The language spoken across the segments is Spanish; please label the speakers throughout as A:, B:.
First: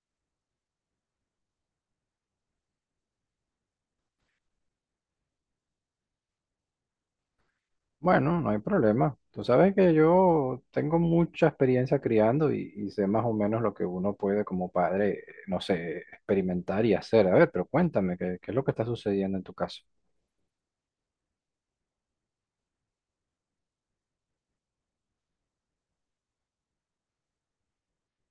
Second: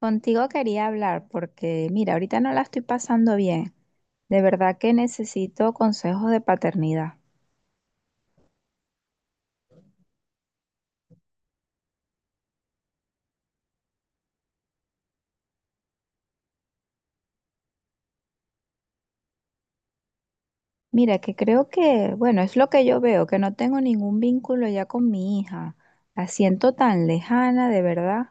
A: Contigo quería hablar porque, mira, ahorita no la estoy pasando bien. De verdad que necesito consejos de paternidad.
B: Bueno, no hay problema. Tú sabes que yo tengo mucha experiencia criando y sé más o menos lo que uno puede como padre, no sé, experimentar y hacer. A ver, pero cuéntame, ¿qué es lo que está sucediendo en tu caso?
A: Mira, que creo que, bueno, es lo que yo veo, que no tengo ningún vínculo ya con mi hija. La siento tan lejana, de verdad.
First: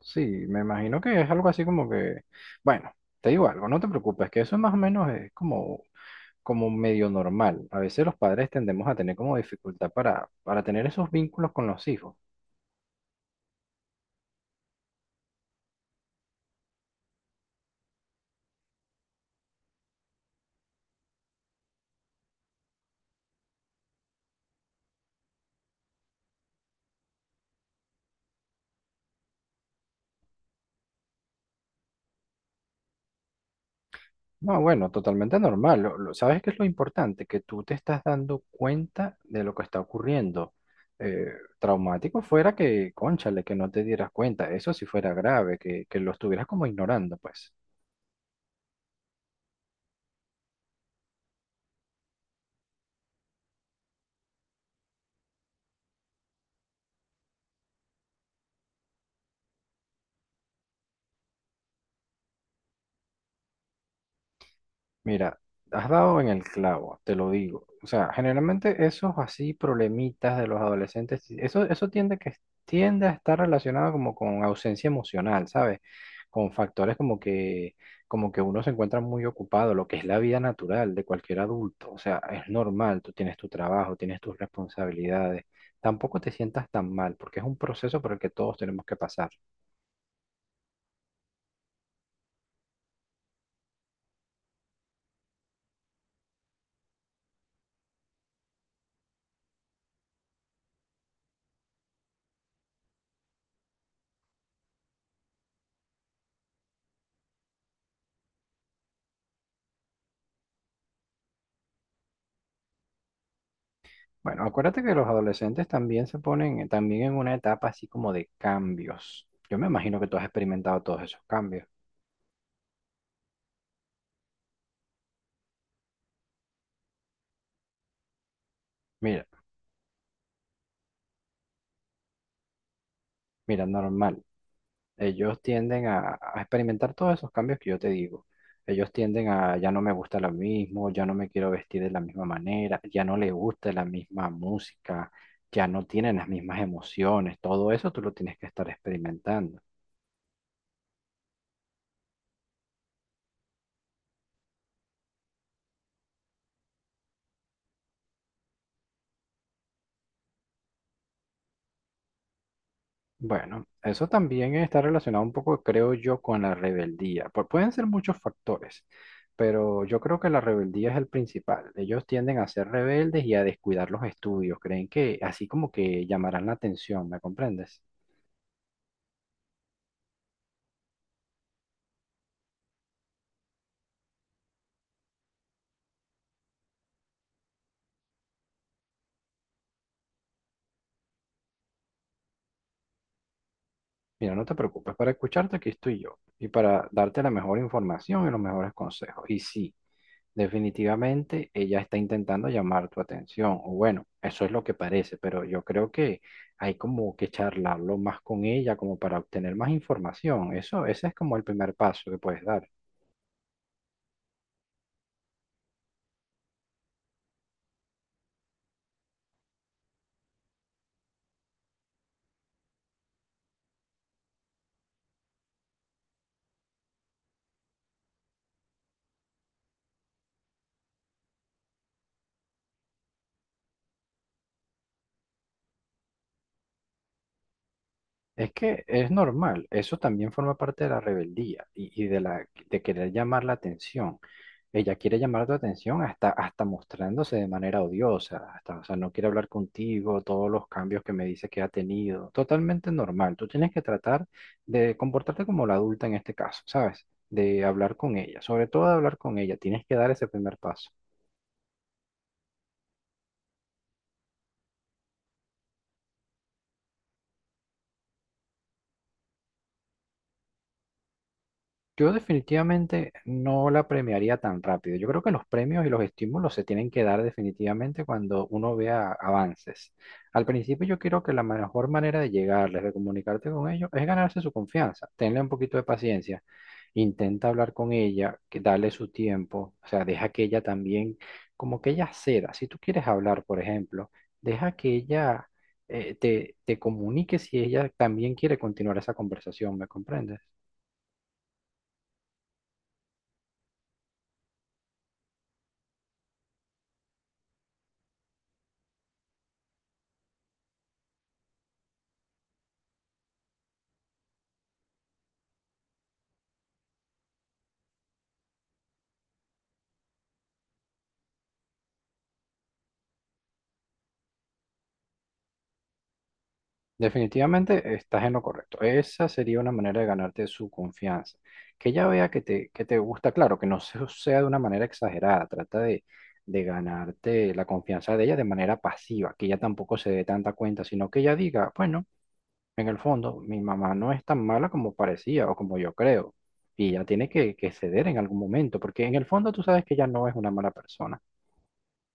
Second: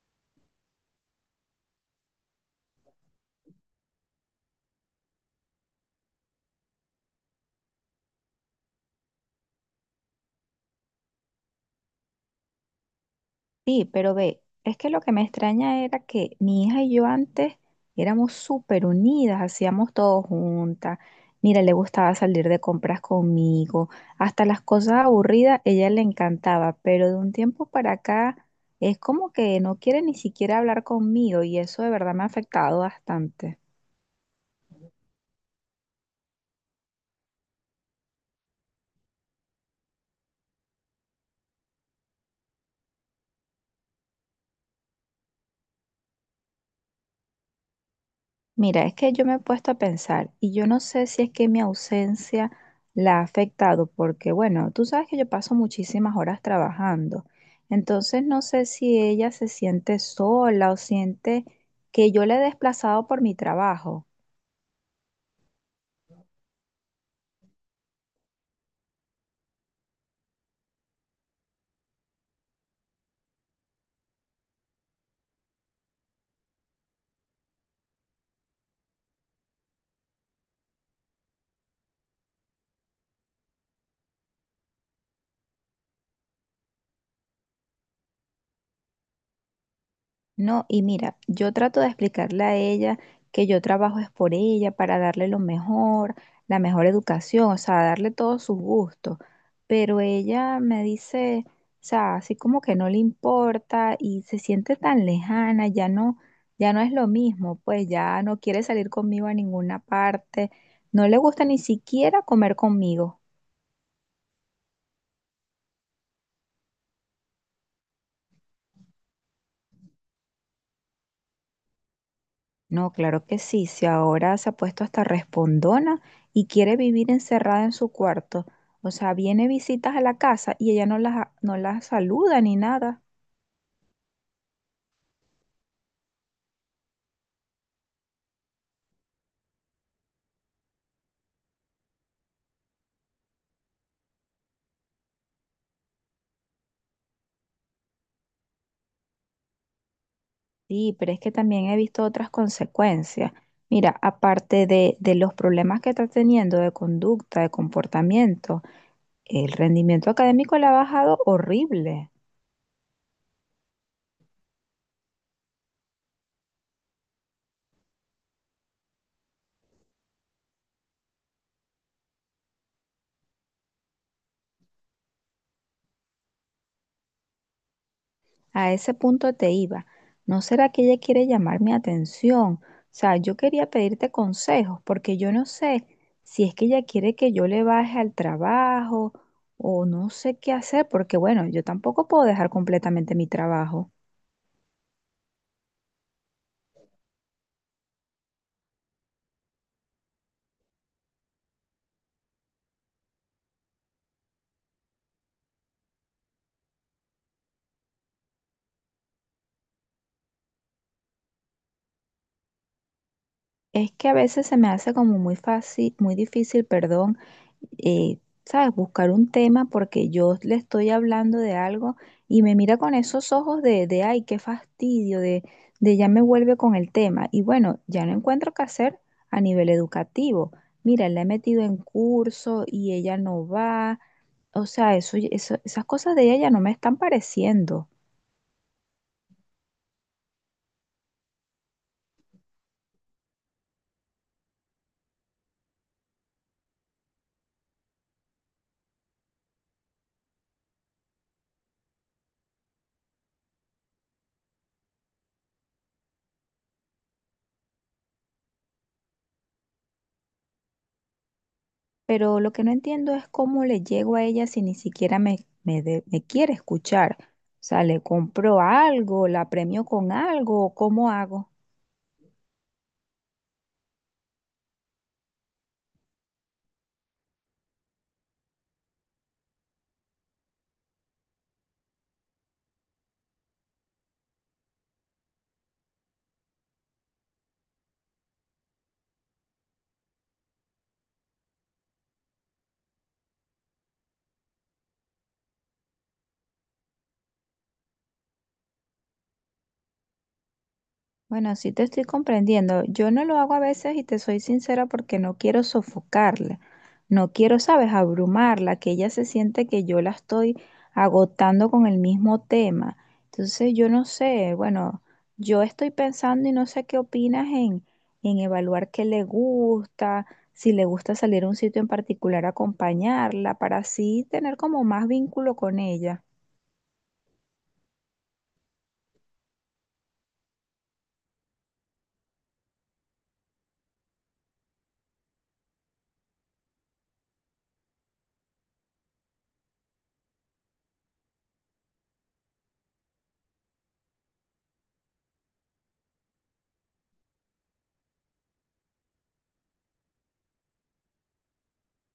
B: Sí, me imagino que es algo así como que, bueno, te digo algo, no te preocupes, que eso más o menos es como, como medio normal. A veces los padres tendemos a tener como dificultad para tener esos vínculos con los hijos.
A: Sí, pero ve, es que lo que me extraña era que mi hija y yo antes éramos súper unidas, hacíamos todo juntas. Mira, le gustaba salir de compras conmigo, hasta las cosas aburridas ella le encantaba, pero de un tiempo para acá es como que no quiere ni siquiera hablar conmigo y eso de verdad me ha afectado bastante.
B: No, bueno, totalmente normal. ¿Sabes qué es lo importante? Que tú te estás dando cuenta de lo que está ocurriendo. Eh, Traumático fuera que, cónchale, que no te dieras cuenta. Eso sí fuera grave, que lo estuvieras como ignorando, pues.
A: Mira, es que yo me he puesto a pensar y yo no sé si es que mi ausencia la ha afectado, porque bueno, tú sabes que yo paso muchísimas horas trabajando, entonces no sé si ella se siente sola o siente que yo la he desplazado por mi trabajo.
B: Mira, has dado en el clavo, te lo digo. O sea, generalmente esos así problemitas de los adolescentes, eso tiende a estar relacionado como con ausencia emocional, ¿sabes? Con factores como que uno se encuentra muy ocupado, lo que es la vida natural de cualquier adulto. O sea, es normal, tú tienes tu trabajo, tienes tus responsabilidades. Tampoco te sientas tan mal, porque es un proceso por el que todos tenemos que pasar.
A: No, y mira, yo trato de explicarle a ella que yo trabajo es por ella, para darle lo mejor, la mejor educación, o sea, darle todos sus gustos. Pero ella me dice, o sea, así como que no le importa y se siente tan lejana, ya no, ya no es lo mismo, pues ya no quiere salir conmigo a ninguna parte, no le gusta ni siquiera comer conmigo.
B: Bueno, acuérdate que los adolescentes también se ponen también en una etapa así como de cambios. Yo me imagino que tú has experimentado todos esos cambios.
A: No, claro que sí. Si ahora se ha puesto hasta respondona y quiere vivir encerrada en su cuarto. O sea,
B: Mira,
A: viene visitas a la casa y ella no las, no las saluda ni nada.
B: mira, normal. Ellos tienden a experimentar todos esos cambios que yo te digo. Ellos tienden a ya no me gusta lo mismo, ya no me quiero vestir de la misma manera, ya no les gusta la misma música, ya no tienen las mismas emociones. Todo eso tú lo tienes que estar experimentando.
A: Sí, pero es que también he visto otras consecuencias. Mira, aparte de los problemas que está teniendo de conducta, de comportamiento, el rendimiento académico le ha bajado horrible.
B: Bueno, eso también está relacionado un poco, creo yo, con la rebeldía. Pueden ser muchos factores, pero yo creo que la rebeldía es el principal. Ellos tienden a ser rebeldes y a descuidar los estudios. Creen que así como que llamarán la atención, ¿me comprendes?
A: A ese punto te iba. ¿No será que ella quiere llamar mi atención? O sea, yo quería pedirte consejos porque yo no sé si es que ella quiere que yo le baje al trabajo o no sé qué hacer porque bueno, yo tampoco puedo dejar completamente mi trabajo.
B: Mira, no te preocupes, para escucharte aquí estoy yo y para darte la mejor información y los mejores consejos. Y sí. Definitivamente ella está intentando llamar tu atención, o bueno, eso es lo que parece, pero yo creo que hay como que charlarlo más con ella como para obtener más información. Eso, ese es como el primer paso que puedes dar.
A: Es que a veces se me hace como muy fácil, muy difícil, perdón, eh, ¿sabes? Buscar un tema porque yo le estoy hablando de algo y me mira con esos ojos de ay, qué fastidio, de ya me vuelve con el tema. Y bueno, ya no encuentro qué hacer a nivel educativo. Mira, la he metido en curso y ella no va. O sea, eso, esas cosas de ella ya no me están pareciendo.
B: Es que es normal, eso también forma parte de la rebeldía y de la de querer llamar la atención. Ella quiere llamar tu atención hasta, mostrándose de manera odiosa, hasta, o sea, no quiere hablar contigo, todos los cambios que me dice que ha tenido. Totalmente normal. Tú tienes que tratar de comportarte como la adulta en este caso, ¿sabes? De hablar con ella, sobre todo de hablar con ella, tienes que dar ese primer paso.
A: Pero lo que no entiendo es cómo le llego a ella si ni siquiera me quiere escuchar. O sea, le compro algo, la premio con algo, ¿cómo hago?
B: Yo definitivamente no la premiaría tan rápido. Yo creo que los premios y los estímulos se tienen que dar definitivamente cuando uno vea avances. Al principio yo creo que la mejor manera de llegarles, de comunicarte con ellos, es ganarse su confianza. Tenle un poquito de paciencia. Intenta hablar con ella, que darle su tiempo. O sea, deja que ella también, como que ella ceda. Si tú quieres hablar, por ejemplo, deja que ella te, te comunique si ella también quiere continuar esa conversación. ¿Me comprendes?
A: Bueno, sí te estoy comprendiendo. Yo no lo hago a veces y te soy sincera porque no quiero sofocarla, no quiero, sabes, abrumarla, que ella se siente que yo la estoy agotando con el mismo tema. Entonces, yo no sé, bueno, yo estoy pensando y no sé qué opinas en evaluar qué le gusta, si le gusta salir a un sitio en particular, acompañarla, para así tener como más vínculo con ella.
B: Definitivamente estás en lo correcto. Esa sería una manera de ganarte su confianza. Que ella vea que te, gusta, claro, que no sea de una manera exagerada. Trata de ganarte la confianza de ella de manera pasiva, que ella tampoco se dé tanta cuenta, sino que ella diga, bueno, en el fondo, mi mamá no es tan mala como parecía o como yo creo. Y ella tiene que ceder en algún momento, porque en el fondo tú sabes que ella no es una mala persona.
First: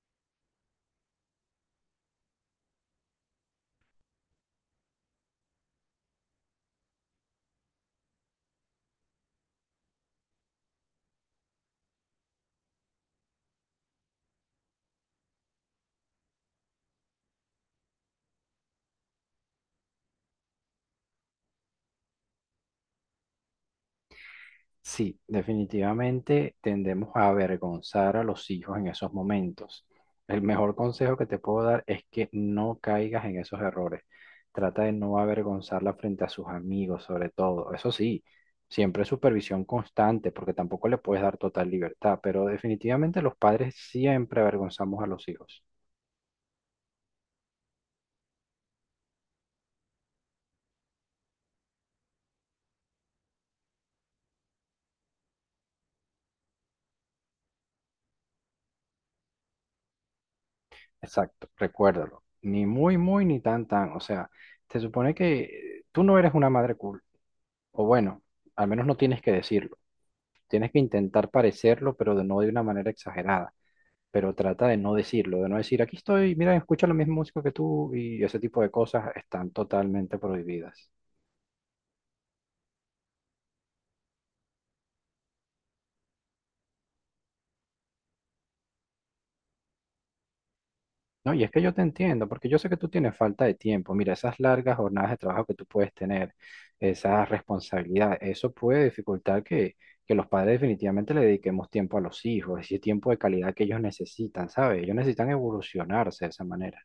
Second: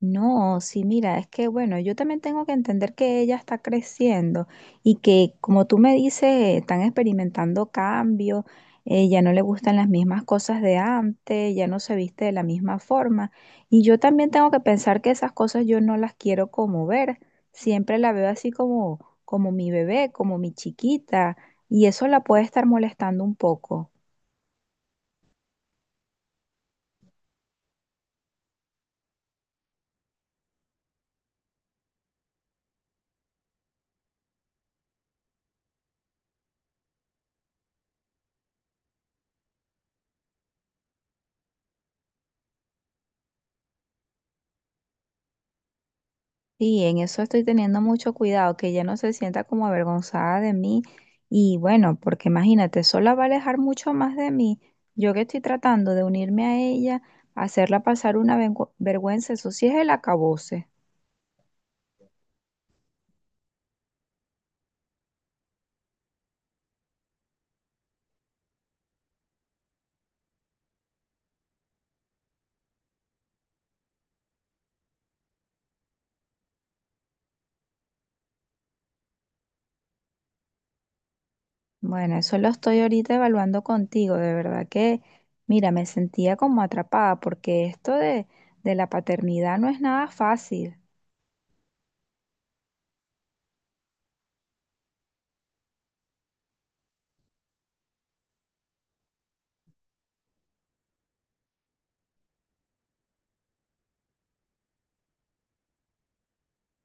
A: No, sí, mira, es que bueno, yo también tengo que entender que ella está creciendo y que, como tú me dices, están experimentando cambios, ya no le gustan las mismas cosas de antes, ya no se viste de la misma forma. Y yo también tengo que pensar que esas cosas yo no las quiero como ver, siempre la veo así como, como mi bebé, como mi chiquita, y eso la puede estar molestando un poco.
B: Sí, definitivamente tendemos a avergonzar a los hijos en esos momentos. El mejor consejo que te puedo dar es que no caigas en esos errores. Trata de no avergonzarla frente a sus amigos, sobre todo. Eso sí, siempre supervisión constante, porque tampoco le puedes dar total libertad, pero definitivamente los padres siempre avergonzamos a los hijos.
A: Sí, en eso estoy teniendo mucho cuidado, que ella no se sienta como avergonzada de mí. Y bueno, porque imagínate, sola va a alejar mucho más de mí. Yo que estoy tratando de unirme a ella, hacerla pasar una vergüenza, eso sí es el acabose.
B: Exacto, recuérdalo. Ni muy, muy, ni tan, tan. O sea, se supone que tú no eres una madre cool, o bueno, al menos no tienes que decirlo. Tienes que intentar parecerlo, pero de no de una manera exagerada. Pero trata de no decirlo, de no decir, aquí estoy, mira, escucha la misma música que tú y ese tipo de cosas están totalmente prohibidas.
A: Bueno, eso lo estoy ahorita evaluando contigo, de verdad que, mira, me sentía como atrapada, porque esto de la paternidad no es nada fácil.
B: No, y es que yo te entiendo, porque yo sé que tú tienes falta de tiempo. Mira, esas largas jornadas de trabajo que tú puedes tener, esa responsabilidad, eso puede dificultar que, los padres definitivamente le dediquemos tiempo a los hijos, ese tiempo de calidad que ellos necesitan, ¿sabes? Ellos necesitan evolucionarse de esa manera.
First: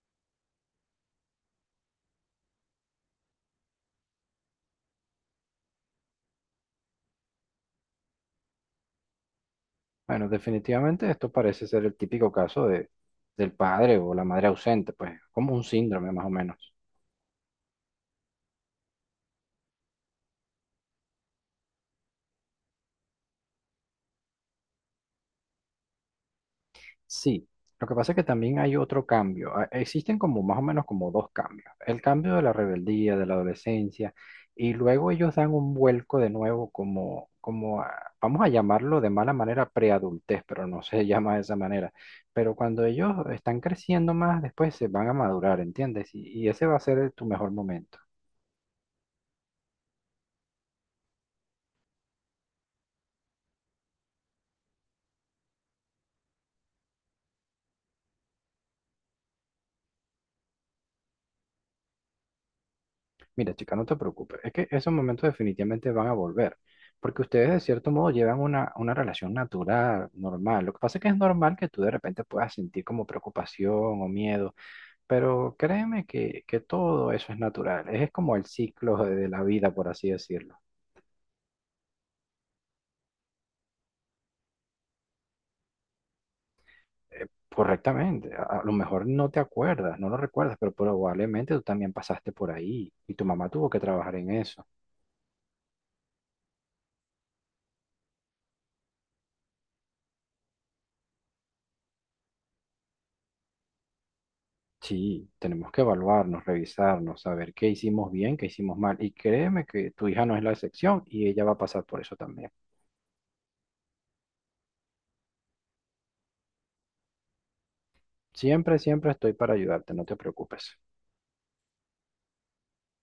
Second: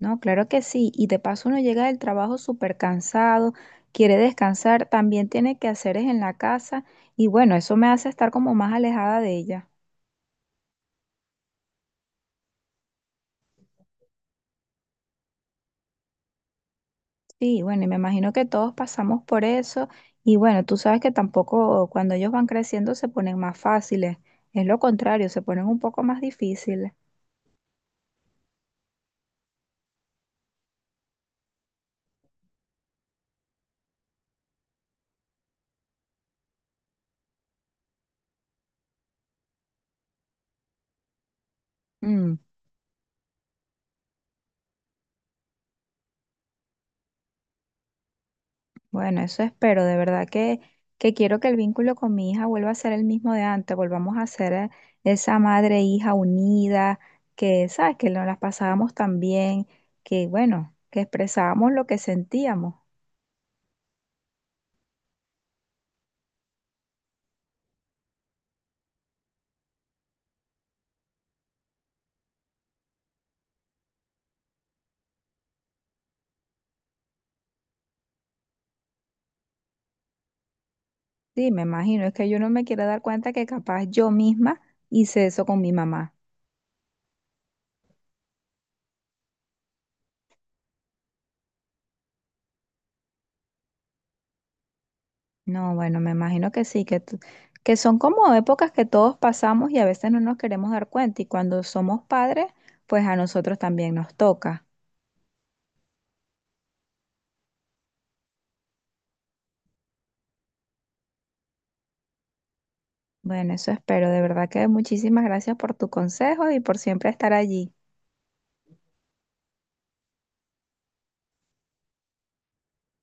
A: No, claro que sí. Y de paso uno llega del trabajo súper cansado, quiere descansar, también tiene que hacer es en la casa y bueno, eso me hace estar como más alejada de ella.
B: Bueno, definitivamente esto parece ser el típico caso del padre o la madre ausente, pues como un síndrome más o menos.
A: Sí, bueno, y me imagino que todos pasamos por eso y bueno, tú sabes que tampoco cuando ellos van creciendo se ponen más fáciles, es lo contrario, se ponen un poco más difíciles.
B: Sí, lo que pasa es que también hay otro cambio. Ah, existen como más o menos como dos cambios. El cambio de la rebeldía, de la adolescencia, y luego ellos dan un vuelco de nuevo como vamos a llamarlo de mala manera preadultez, pero no se llama de esa manera.
A: Mm.
B: Pero cuando ellos están creciendo más, después se van a madurar, ¿entiendes? Y ese va a ser tu mejor momento.
A: Bueno, eso espero, de verdad que quiero que el vínculo con mi hija vuelva a ser el mismo de antes, volvamos a ser esa madre e hija unida, que, ¿sabes? Que nos las pasábamos tan bien, que, bueno, que expresábamos lo que sentíamos.
B: Mira, chica, no te preocupes, es que esos momentos definitivamente van a volver, porque ustedes de cierto modo llevan una relación natural, normal. Lo que pasa es que es normal que tú de repente puedas sentir como preocupación o miedo, pero créeme que todo eso es natural, es como el ciclo de la vida, por así decirlo.
A: Sí, me imagino, es que yo no me quiero dar cuenta que capaz yo misma hice eso con mi mamá.
B: Eh, Correctamente, a lo mejor no te acuerdas, no lo recuerdas, pero probablemente tú también pasaste por ahí y tu mamá tuvo que trabajar en eso.
A: No, bueno, me imagino que sí, que, que son como épocas que todos pasamos y a veces no nos queremos dar cuenta y cuando somos padres, pues a nosotros también nos toca.
B: Sí, tenemos que evaluarnos, revisarnos, saber qué hicimos bien, qué hicimos mal. Y créeme que tu hija no es la excepción y ella va a pasar por eso también.
A: Bueno, eso espero. De verdad que muchísimas gracias por tu consejo y por siempre estar allí.
B: Siempre, siempre estoy para ayudarte, no te preocupes.